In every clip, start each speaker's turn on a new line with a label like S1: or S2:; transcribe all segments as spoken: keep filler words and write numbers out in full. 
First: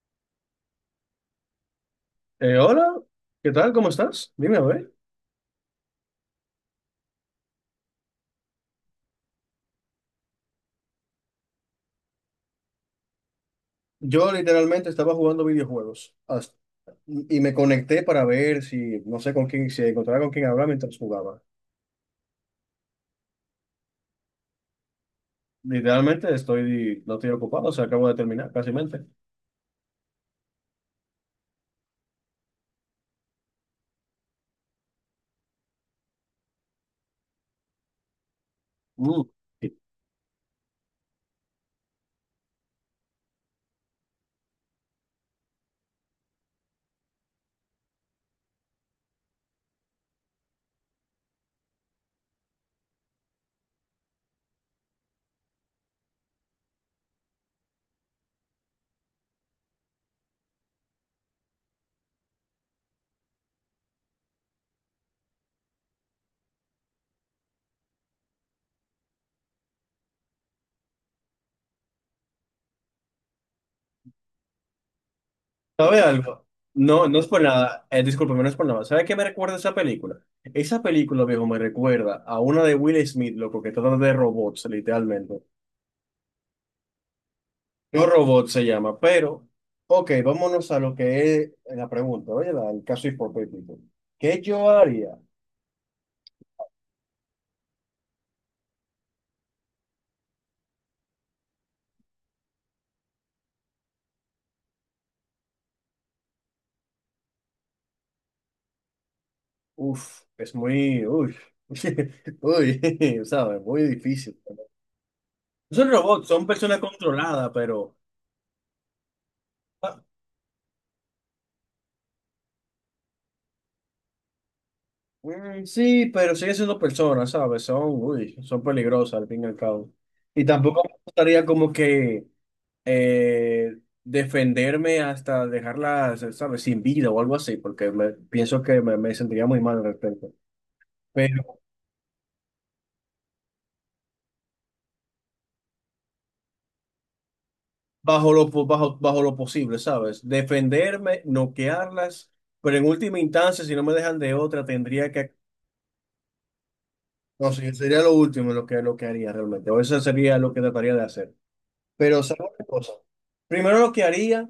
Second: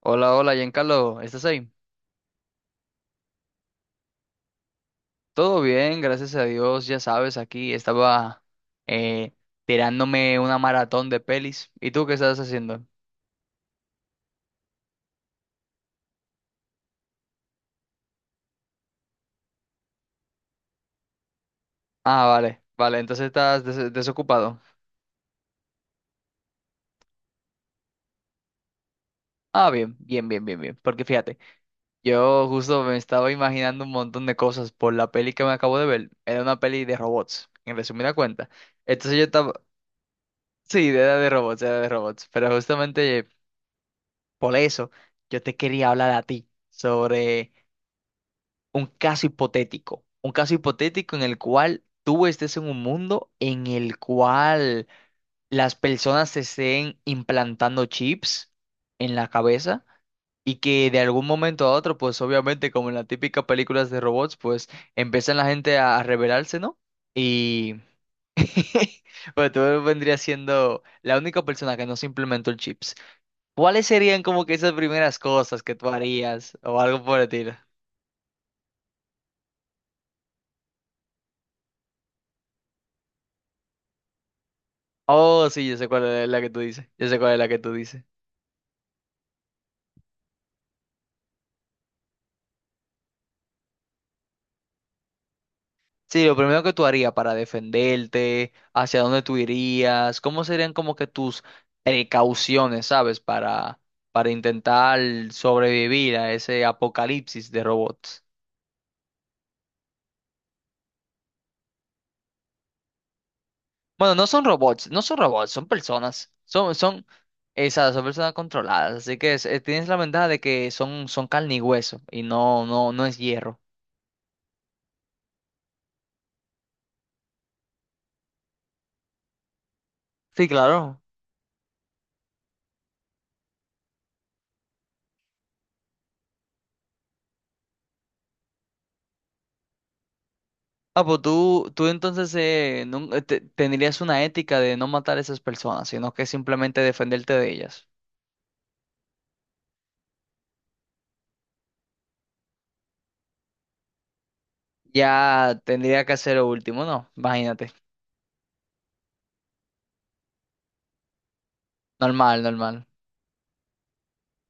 S1: Hola, hola, Giancarlo, ¿estás ahí?
S2: Eh, hola, ¿qué tal? ¿Cómo estás? Dime a ver.
S1: Todo bien, gracias a Dios, ya sabes, aquí estaba eh, tirándome una maratón de pelis. ¿Y tú qué estás haciendo?
S2: Yo literalmente estaba jugando videojuegos hasta- y me conecté para ver si, no sé con quién, si encontraba con quién hablar mientras jugaba.
S1: Ah, vale, vale, entonces estás des- desocupado.
S2: Literalmente estoy, no estoy ocupado, o sea, acabo de terminar, casi mente.
S1: Ah, bien, bien, bien, bien, bien, porque fíjate, yo justo me estaba imaginando un montón de cosas por la peli que me acabo de ver. Era una peli de robots, en resumida cuenta. Entonces
S2: Mm.
S1: yo estaba, sí, era de robots, era de robots, pero justamente por eso yo te quería hablar a ti sobre un caso hipotético, un caso hipotético en el cual tú estés en un mundo en el cual las personas se estén implantando chips en la cabeza y que de algún momento a otro, pues obviamente como en las típicas películas de robots, pues empiezan la gente a rebelarse, ¿no? Y pues tú vendrías siendo la única persona que no se implementó el chips. ¿Cuáles serían como que esas primeras cosas que tú
S2: ¿Sabe algo?
S1: harías o algo
S2: No,
S1: por
S2: no
S1: el
S2: es por
S1: estilo?
S2: nada, eh, discúlpame, no es por nada. ¿Sabe qué me recuerda esa película? Esa película, viejo, me recuerda a una de Will Smith, loco, que trata de robots, literalmente.
S1: Oh, sí, yo sé cuál es la que tú dices. Yo sé cuál es la que tú dices.
S2: No Robot se llama, pero, ok, vámonos a lo que es la pregunta, oye, la- el caso hipotético. ¿Qué yo haría?
S1: Sí, lo primero que tú harías para defenderte, hacia dónde tú irías, cómo serían como que tus precauciones, ¿sabes? Para, para intentar sobrevivir a ese apocalipsis de robots.
S2: Uf, es muy, uy, uy, ¿sabes? Muy
S1: Bueno, no
S2: difícil.
S1: son robots, no son robots, son
S2: No son robots,
S1: personas.
S2: son
S1: Son,
S2: personas
S1: son,
S2: controladas,
S1: esas,
S2: pero,
S1: son personas controladas. Así que es- eh, tienes la
S2: ah,
S1: ventaja de que son, son carne y hueso y no, no, no es hierro.
S2: mm, sí, pero siguen siendo personas, ¿sabes? Son, uy, son peligrosas al fin y al cabo. Y
S1: Sí,
S2: tampoco me
S1: claro.
S2: gustaría como que eh, defenderme hasta dejarla, ¿sabes? Sin vida o algo así, porque me, pienso que me, me sentiría muy mal al respecto.
S1: Ah, pues
S2: Pero
S1: tú, tú entonces eh, nun- eh, te- tendrías una ética de no matar a esas personas, sino que simplemente defenderte de ellas.
S2: bajo lo, po- bajo, bajo lo posible, ¿sabes? Defenderme, noquearlas, pero en última instancia, si no me dejan de otra, tendría que...
S1: Ya tendría que hacer lo último, ¿no?
S2: No
S1: Imagínate.
S2: sé, sería lo último lo que, lo que haría realmente, o eso sería lo que trataría de hacer. Pero, ¿sabes
S1: Normal,
S2: una
S1: normal.
S2: cosa? Primero lo que haría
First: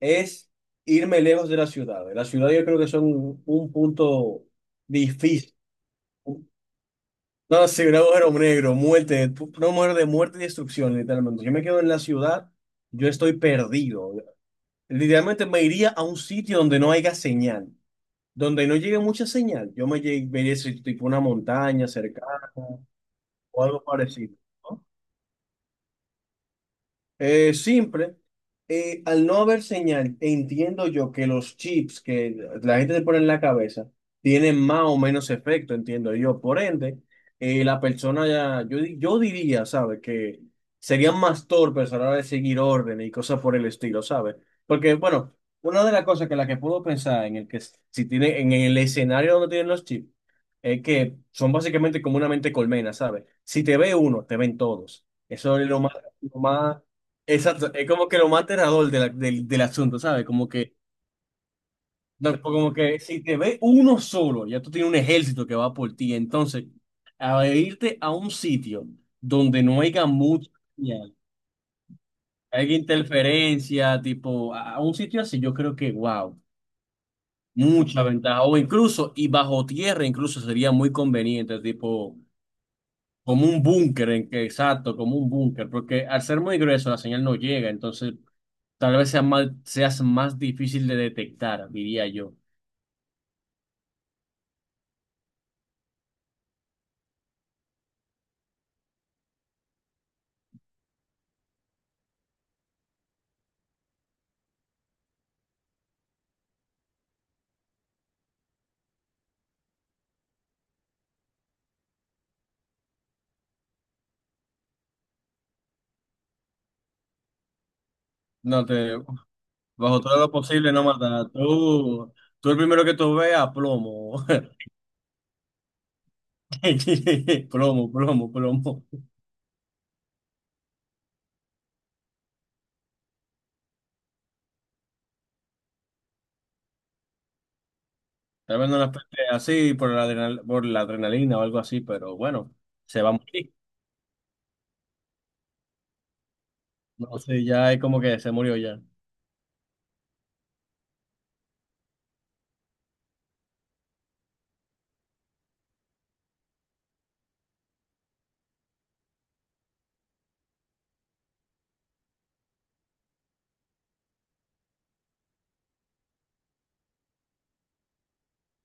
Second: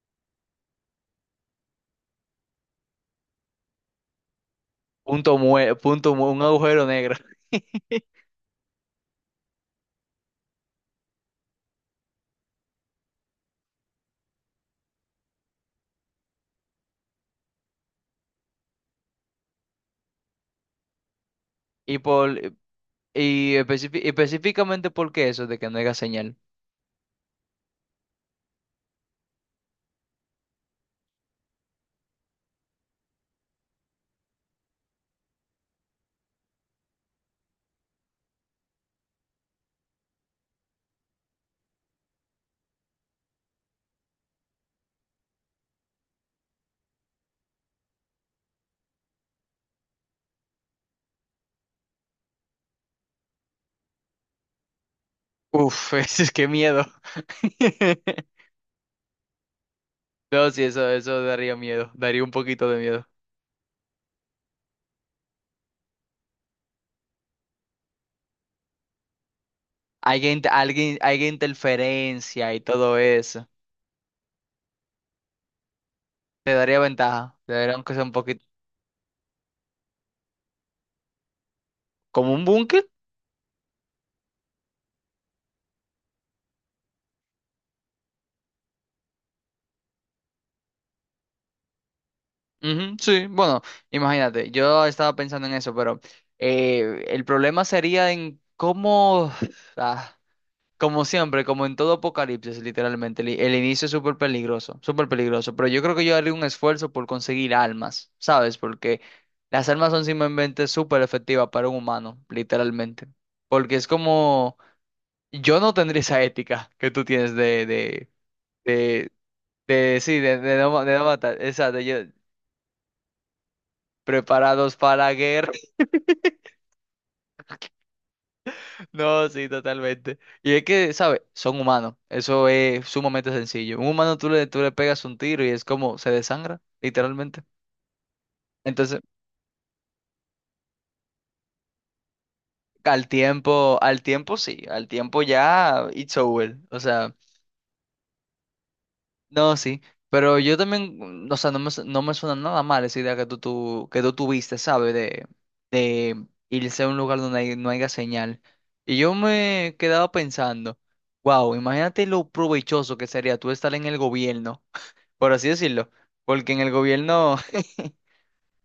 S2: es irme lejos de la ciudad. La ciudad yo creo que son un un punto
S1: Punto
S2: difícil.
S1: mue- punto mu- Un agujero negro.
S2: No, sí, un agujero negro, muerte, pu- una muerte de muerte y destrucción, literalmente. Yo me quedo en la ciudad, yo estoy perdido. Literalmente me iría a un sitio donde no haya señal, donde no llegue mucha señal. Yo me, lle- me iría a ese tipo una montaña
S1: Y por
S2: cercana
S1: y
S2: o algo
S1: especifi-
S2: parecido. ¿No?
S1: específicamente por qué eso de que no haya señal.
S2: Eh, simple. Eh, al no haber señal, entiendo yo que los chips que la gente se pone en la cabeza tienen más o menos efecto, entiendo yo. Por ende, eh, la persona ya, yo, di- yo diría, ¿sabes? Que serían más torpes a la hora de seguir órdenes y cosas por el estilo, ¿sabes? Porque, bueno, una de las cosas que la que puedo pensar en el que s- si tiene, en el escenario donde tienen los chips, es que son básicamente como una mente colmena, ¿sabes? Si te ve uno, te ven todos. Eso es lo
S1: Uf,
S2: más,
S1: es
S2: lo
S1: que
S2: más
S1: miedo.
S2: exacto, es como que lo más aterrador de la- del, del asunto, ¿sabes?
S1: No,
S2: Como
S1: sí,
S2: que,
S1: eso, eso daría miedo, daría un
S2: no,
S1: poquito
S2: como
S1: de
S2: que
S1: miedo.
S2: si te ve uno solo, ya tú tienes un ejército que va por ti. Entonces, a irte a un sitio donde no haya
S1: Alguien,
S2: mucha
S1: alguien,
S2: señal,
S1: alguien interferencia y
S2: haya
S1: todo eso.
S2: interferencia, tipo, a, a un sitio así, yo creo que, wow,
S1: Te daría ventaja. Te daría aunque
S2: mucha
S1: sea un
S2: ventaja.
S1: poquito.
S2: O incluso, y bajo tierra, incluso sería muy conveniente, tipo.
S1: ¿Como un búnker?
S2: Como un búnker, en que- exacto, como un búnker, porque al ser muy grueso la señal no llega, entonces tal vez sea más, seas más difícil de detectar, diría yo.
S1: Ujú, sí, bueno, imagínate. Yo estaba pensando en eso, pero eh, el problema sería en cómo. ah, Como siempre, como en todo apocalipsis, literalmente. El, i- el inicio es súper peligroso, súper peligroso. Pero yo creo que yo haría un esfuerzo por conseguir almas, ¿sabes? Porque las almas son simplemente súper efectivas para un humano, literalmente. Porque es como. Yo no tendría esa ética que tú tienes de, de,
S2: No te,
S1: de De,
S2: bajo
S1: sí,
S2: todo lo
S1: de, de no,
S2: posible, no
S1: ma- de no
S2: matar.
S1: matar, exacto, yo,
S2: Tú, tú el primero que tú veas, plomo.
S1: preparados para la guerra.
S2: Plomo, plomo, plomo.
S1: No, sí, totalmente. Y es que, ¿sabes? Son humanos, eso es sumamente sencillo. Un humano tú le, tú le pegas un tiro y es como se desangra, literalmente.
S2: Tal vez no las
S1: Entonces,
S2: peste así por la adrenal- por la adrenalina o algo así, pero bueno, se
S1: al
S2: va a morir.
S1: tiempo, al tiempo sí, al tiempo ya, it's over. O sea,
S2: No sé, ya es como que se murió ya.
S1: no, sí. Pero yo también, o sea, no me, su- no me suena nada mal esa idea que tú, tú, que tú tuviste, ¿sabes? Em, irse a un lugar donde hay- no haya señal. Y yo me quedaba pensando, wow, imagínate lo provechoso que sería tú estar en el gobierno, por así decirlo, porque en el gobierno,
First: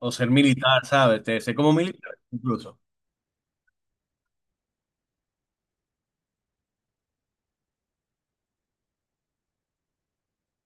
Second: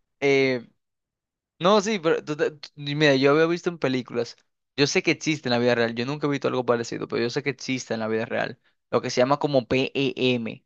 S2: O ser
S1: eh,
S2: militar, ¿sabes? Te, sé como
S1: no, sí,
S2: militar,
S1: pero tú te- tú-
S2: incluso.
S1: mira, yo había visto en películas, yo sé que existe en la vida real, yo nunca he visto algo parecido, pero yo sé que existe en la vida real, lo que se llama como P E M,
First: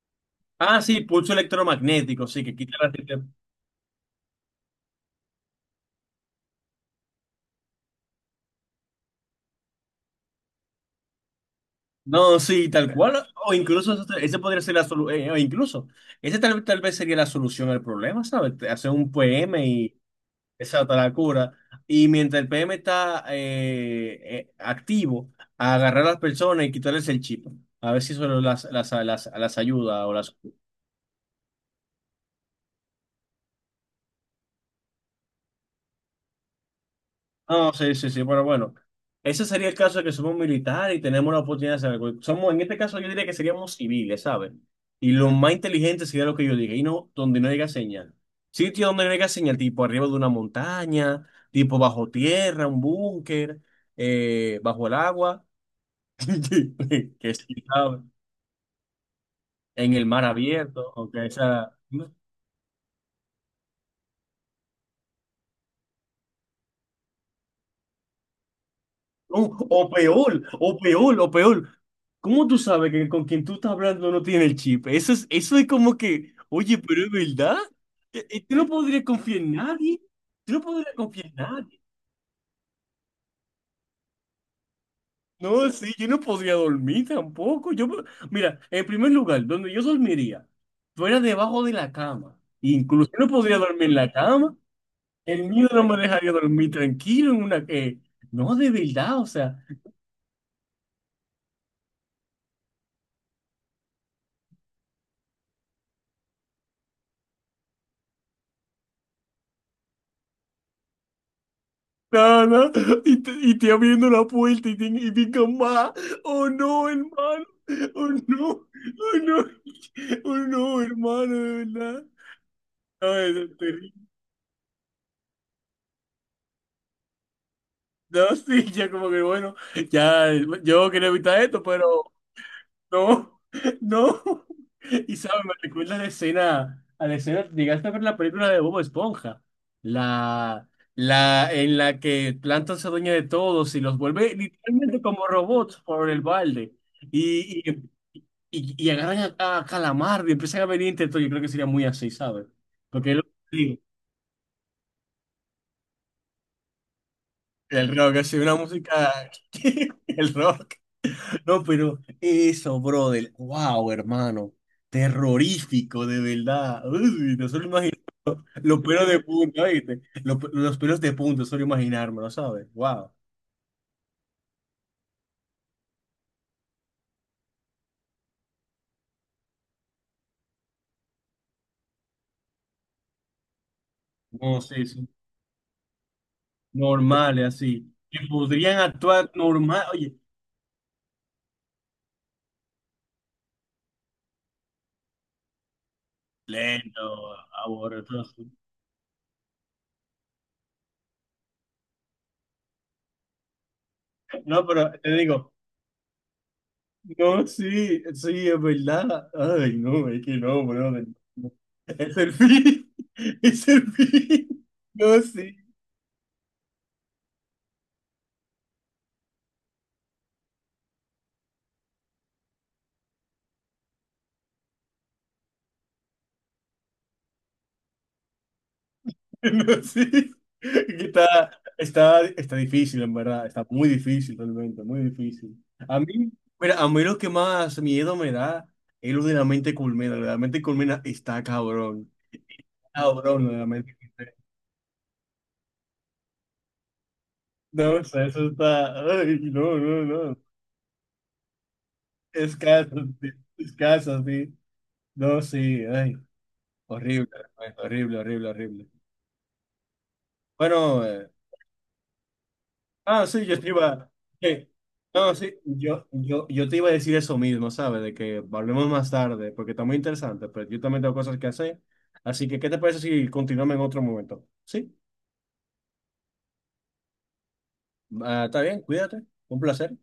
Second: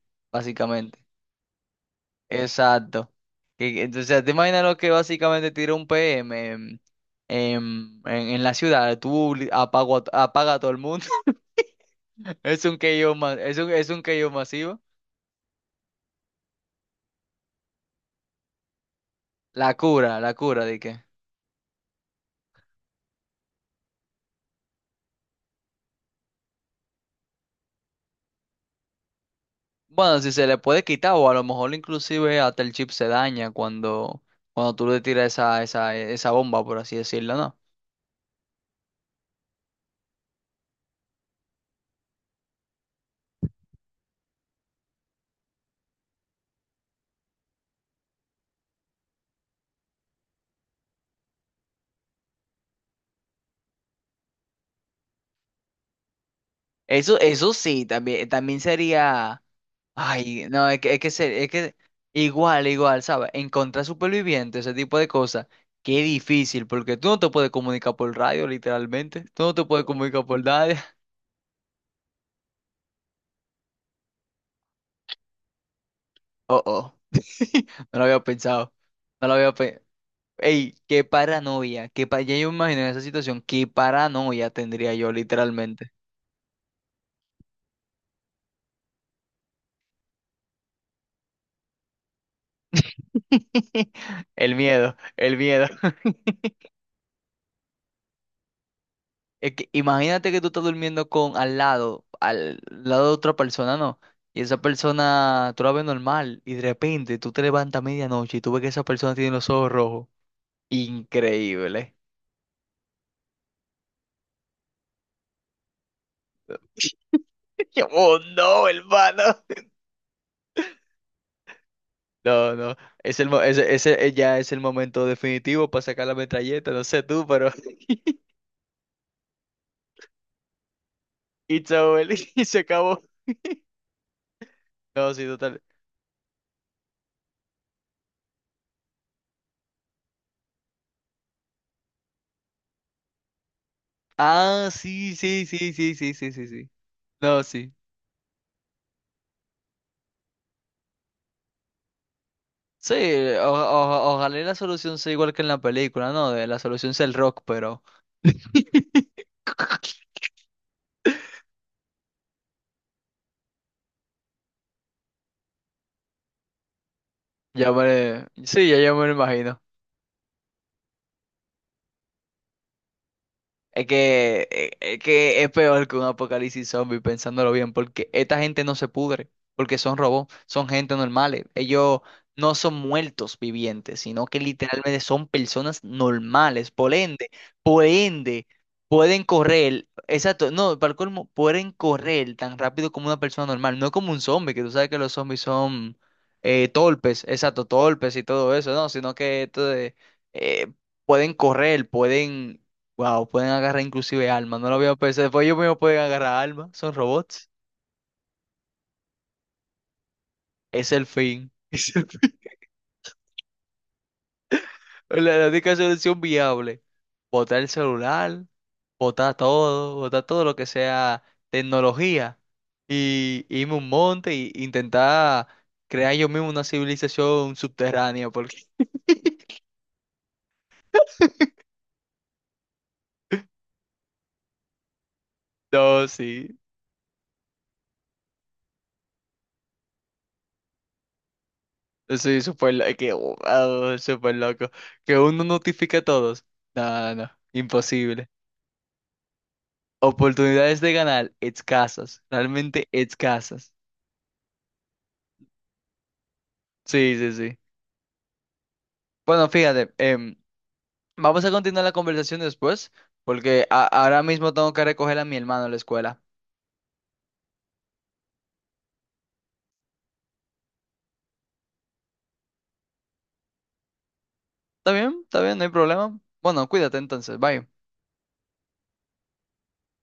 S2: Ah, sí,
S1: básicamente.
S2: pulso electromagnético, sí, que quita la...
S1: Exacto.
S2: tele-
S1: Que- Entonces, te imaginas lo que básicamente tira un P M en, en, en- en la ciudad. Tú li- apago, a- apaga a todo el mundo.
S2: No,
S1: Es
S2: sí,
S1: un
S2: tal
S1: K O,
S2: cual.
S1: ma-
S2: O
S1: es un, es
S2: incluso
S1: un
S2: eso-
S1: K O
S2: ese podría ser
S1: masivo.
S2: la solución. O incluso, ese tal, tal vez sería la solución al problema, ¿sabes? Te- Hacer un P M
S1: La
S2: y
S1: cura, la cura, de
S2: esa
S1: que.
S2: otra la cura. Y mientras el P M está eh, eh, activo, a agarrar a las personas y quitarles el chip. A ver si eso las, las, las, las ayuda o
S1: Bueno, si
S2: las...
S1: se le puede quitar, o a lo mejor inclusive hasta el chip se daña cuando, cuando tú le tiras esa, esa, esa bomba, por así decirlo, ¿no?
S2: No, sí, sí, sí, pero bueno, ese sería el caso de que somos militares y tenemos la oportunidad de hacer algo. Somos, en este caso yo diría que seríamos civiles, ¿sabes? Y lo más inteligente sería lo que yo diga, y no donde no llega señal. Sitio donde no llega señal, tipo arriba de una montaña, tipo bajo tierra, un búnker, eh, bajo el agua,
S1: Eso,
S2: que
S1: eso
S2: sí,
S1: sí,
S2: ¿sabes?
S1: también, también sería.
S2: En el mar
S1: Ay, no, es
S2: abierto,
S1: que, es que,
S2: aunque
S1: se- es
S2: esa...
S1: que igual, igual, ¿sabes? Encontrar supervivientes, ese tipo de cosas, qué difícil, porque tú no te puedes comunicar por radio, literalmente.
S2: No,
S1: Tú no te puedes
S2: o
S1: comunicar
S2: peor,
S1: por nadie.
S2: o peor, o peor. ¿Cómo tú sabes que con quien tú estás hablando no tiene el chip? Eso es, eso es como que,
S1: Oh,
S2: oye,
S1: oh.
S2: pero es verdad.
S1: No lo había
S2: Eh, eh, Tú no
S1: pensado.
S2: podrías
S1: No lo
S2: confiar
S1: había
S2: en
S1: pensado.
S2: nadie. Tú no
S1: Ey,
S2: podrías
S1: qué
S2: confiar en nadie.
S1: paranoia. Qué pa- ya yo me imagino en esa situación, qué paranoia tendría yo,
S2: No,
S1: literalmente.
S2: sí, yo no podría dormir tampoco. Yo, me- mira, en primer lugar, donde yo dormiría, fuera debajo de la cama. Incluso yo no podría dormir en la
S1: El
S2: cama.
S1: miedo, el
S2: El
S1: miedo.
S2: miedo no me dejaría dormir tranquilo en una... eh, no, de verdad, o
S1: Es
S2: sea.
S1: que imagínate que tú estás durmiendo con al lado, al lado de otra persona, ¿no? Y esa persona, tú la ves normal y de repente tú te levantas a medianoche y tú ves que esa persona tiene los ojos rojos. Increíble.
S2: No, no. Y, t- y te abriendo la puerta y, te- y pican más. Oh no, hermano.
S1: Yo,
S2: Oh
S1: oh,
S2: no.
S1: no,
S2: Oh
S1: hermano.
S2: no. Oh no, hermano, de verdad.
S1: No, no.
S2: No,
S1: Es el, mo-
S2: es
S1: ese,
S2: terrible.
S1: ese eh, Ya es el momento definitivo para sacar la metralleta. No sé tú, pero...
S2: No, sí, ya como que bueno, ya yo quería evitar esto,
S1: It's over.
S2: pero
S1: Y se acabó.
S2: no, no.
S1: No,
S2: Y
S1: sí,
S2: sabes, me
S1: total.
S2: recuerda a la escena, a la escena, llegaste a ver la película de Bob Esponja, la, la en la que Plankton se dueña de todos y los vuelve
S1: Ah,
S2: literalmente
S1: sí,
S2: como
S1: sí, sí,
S2: robots
S1: sí,
S2: por
S1: sí,
S2: el
S1: sí, sí, sí.
S2: balde.
S1: No,
S2: Y,
S1: sí.
S2: y, y- y agarran a, a Calamardo y empiezan a venir intentos. Yo creo que sería muy así, ¿sabes?
S1: Sí,
S2: Porque es lo
S1: o-
S2: que digo,
S1: o- ojalá y la solución sea igual que en la película, ¿no? De- La solución sea el rock, pero
S2: el rock, así, una música, el rock. No, pero eso, brother. Wow, hermano. Terrorífico, de verdad. Uy, no solo
S1: ya
S2: imagino.
S1: me... Sí, ya,
S2: Los
S1: ya me
S2: pelos
S1: lo
S2: de
S1: imagino.
S2: punta, ¿viste? Los, pe- los pelos de punta, no solo imaginármelo, ¿sabes? Wow.
S1: Es que, eh, es que es peor que un apocalipsis zombie, pensándolo bien, porque esta gente no se pudre, porque son robots, son gente normales. Ellos no son muertos vivientes, sino que
S2: No, sí,
S1: literalmente
S2: sí.
S1: son personas normales. Por ende,
S2: Normales,
S1: por
S2: así. Que
S1: ende,
S2: podrían
S1: pueden
S2: actuar normal.
S1: correr,
S2: Oye,
S1: exacto, no, para el colmo, pueden correr tan rápido como una persona normal, no como un zombie, que tú sabes que los zombies son eh,
S2: lento,
S1: torpes, exacto, torpes y
S2: aborretoso.
S1: todo eso, no, sino que esto de, eh, pueden correr, pueden wow, pueden agarrar inclusive alma.
S2: No,
S1: No lo
S2: pero
S1: había
S2: te
S1: pensado. Después
S2: digo,
S1: ellos mismos pueden agarrar alma. Son
S2: no,
S1: robots.
S2: sí, sí, es verdad. Ay, no, es que no,
S1: Es el
S2: brother.
S1: fin. Es el
S2: Es el
S1: fin.
S2: fin. Es el fin. No,
S1: La, la
S2: sí.
S1: única solución viable. Botar el celular, botar todo, botar todo lo que sea tecnología. Y irme a un monte e intentar crear yo mismo una civilización subterránea. Porque
S2: No, sí. Está, está, está difícil, en verdad. Está muy difícil, realmente, muy difícil. A
S1: no,
S2: mí,
S1: sí.
S2: mira, a mí lo que más miedo me da es lo de la mente culmina. Lo de la mente culmina está cabrón.
S1: Eso es súper lo- que,
S2: Cabrón, lo de la mente
S1: wow,
S2: culmina.
S1: súper loco. Que uno notifique a todos. No, no,
S2: No, o sea,
S1: imposible.
S2: eso está. Ay, no, no, no.
S1: Oportunidades de ganar escasas, realmente
S2: Escaso, sí.
S1: escasas.
S2: Escaso, sí. No, sí, ay.
S1: Sí,
S2: Horrible,
S1: sí, sí.
S2: horrible, horrible, horrible.
S1: Bueno, fíjate, em,
S2: Bueno, eh,
S1: vamos a continuar la conversación después,
S2: ah, sí, yo
S1: porque
S2: te
S1: a-
S2: iba.
S1: ahora mismo
S2: eh,
S1: tengo que recoger a
S2: No,
S1: mi
S2: sí,
S1: hermano a la
S2: yo,
S1: escuela.
S2: yo, yo te iba a decir eso mismo, ¿sabes? De que hablemos más tarde, porque está muy interesante, pero yo también tengo cosas que hacer. Así que, ¿qué te parece si continuamos en otro momento?
S1: ¿Está
S2: Sí,
S1: bien? ¿Está bien? No hay problema. Bueno, cuídate entonces, bye.
S2: ah, está bien, cuídate, un placer.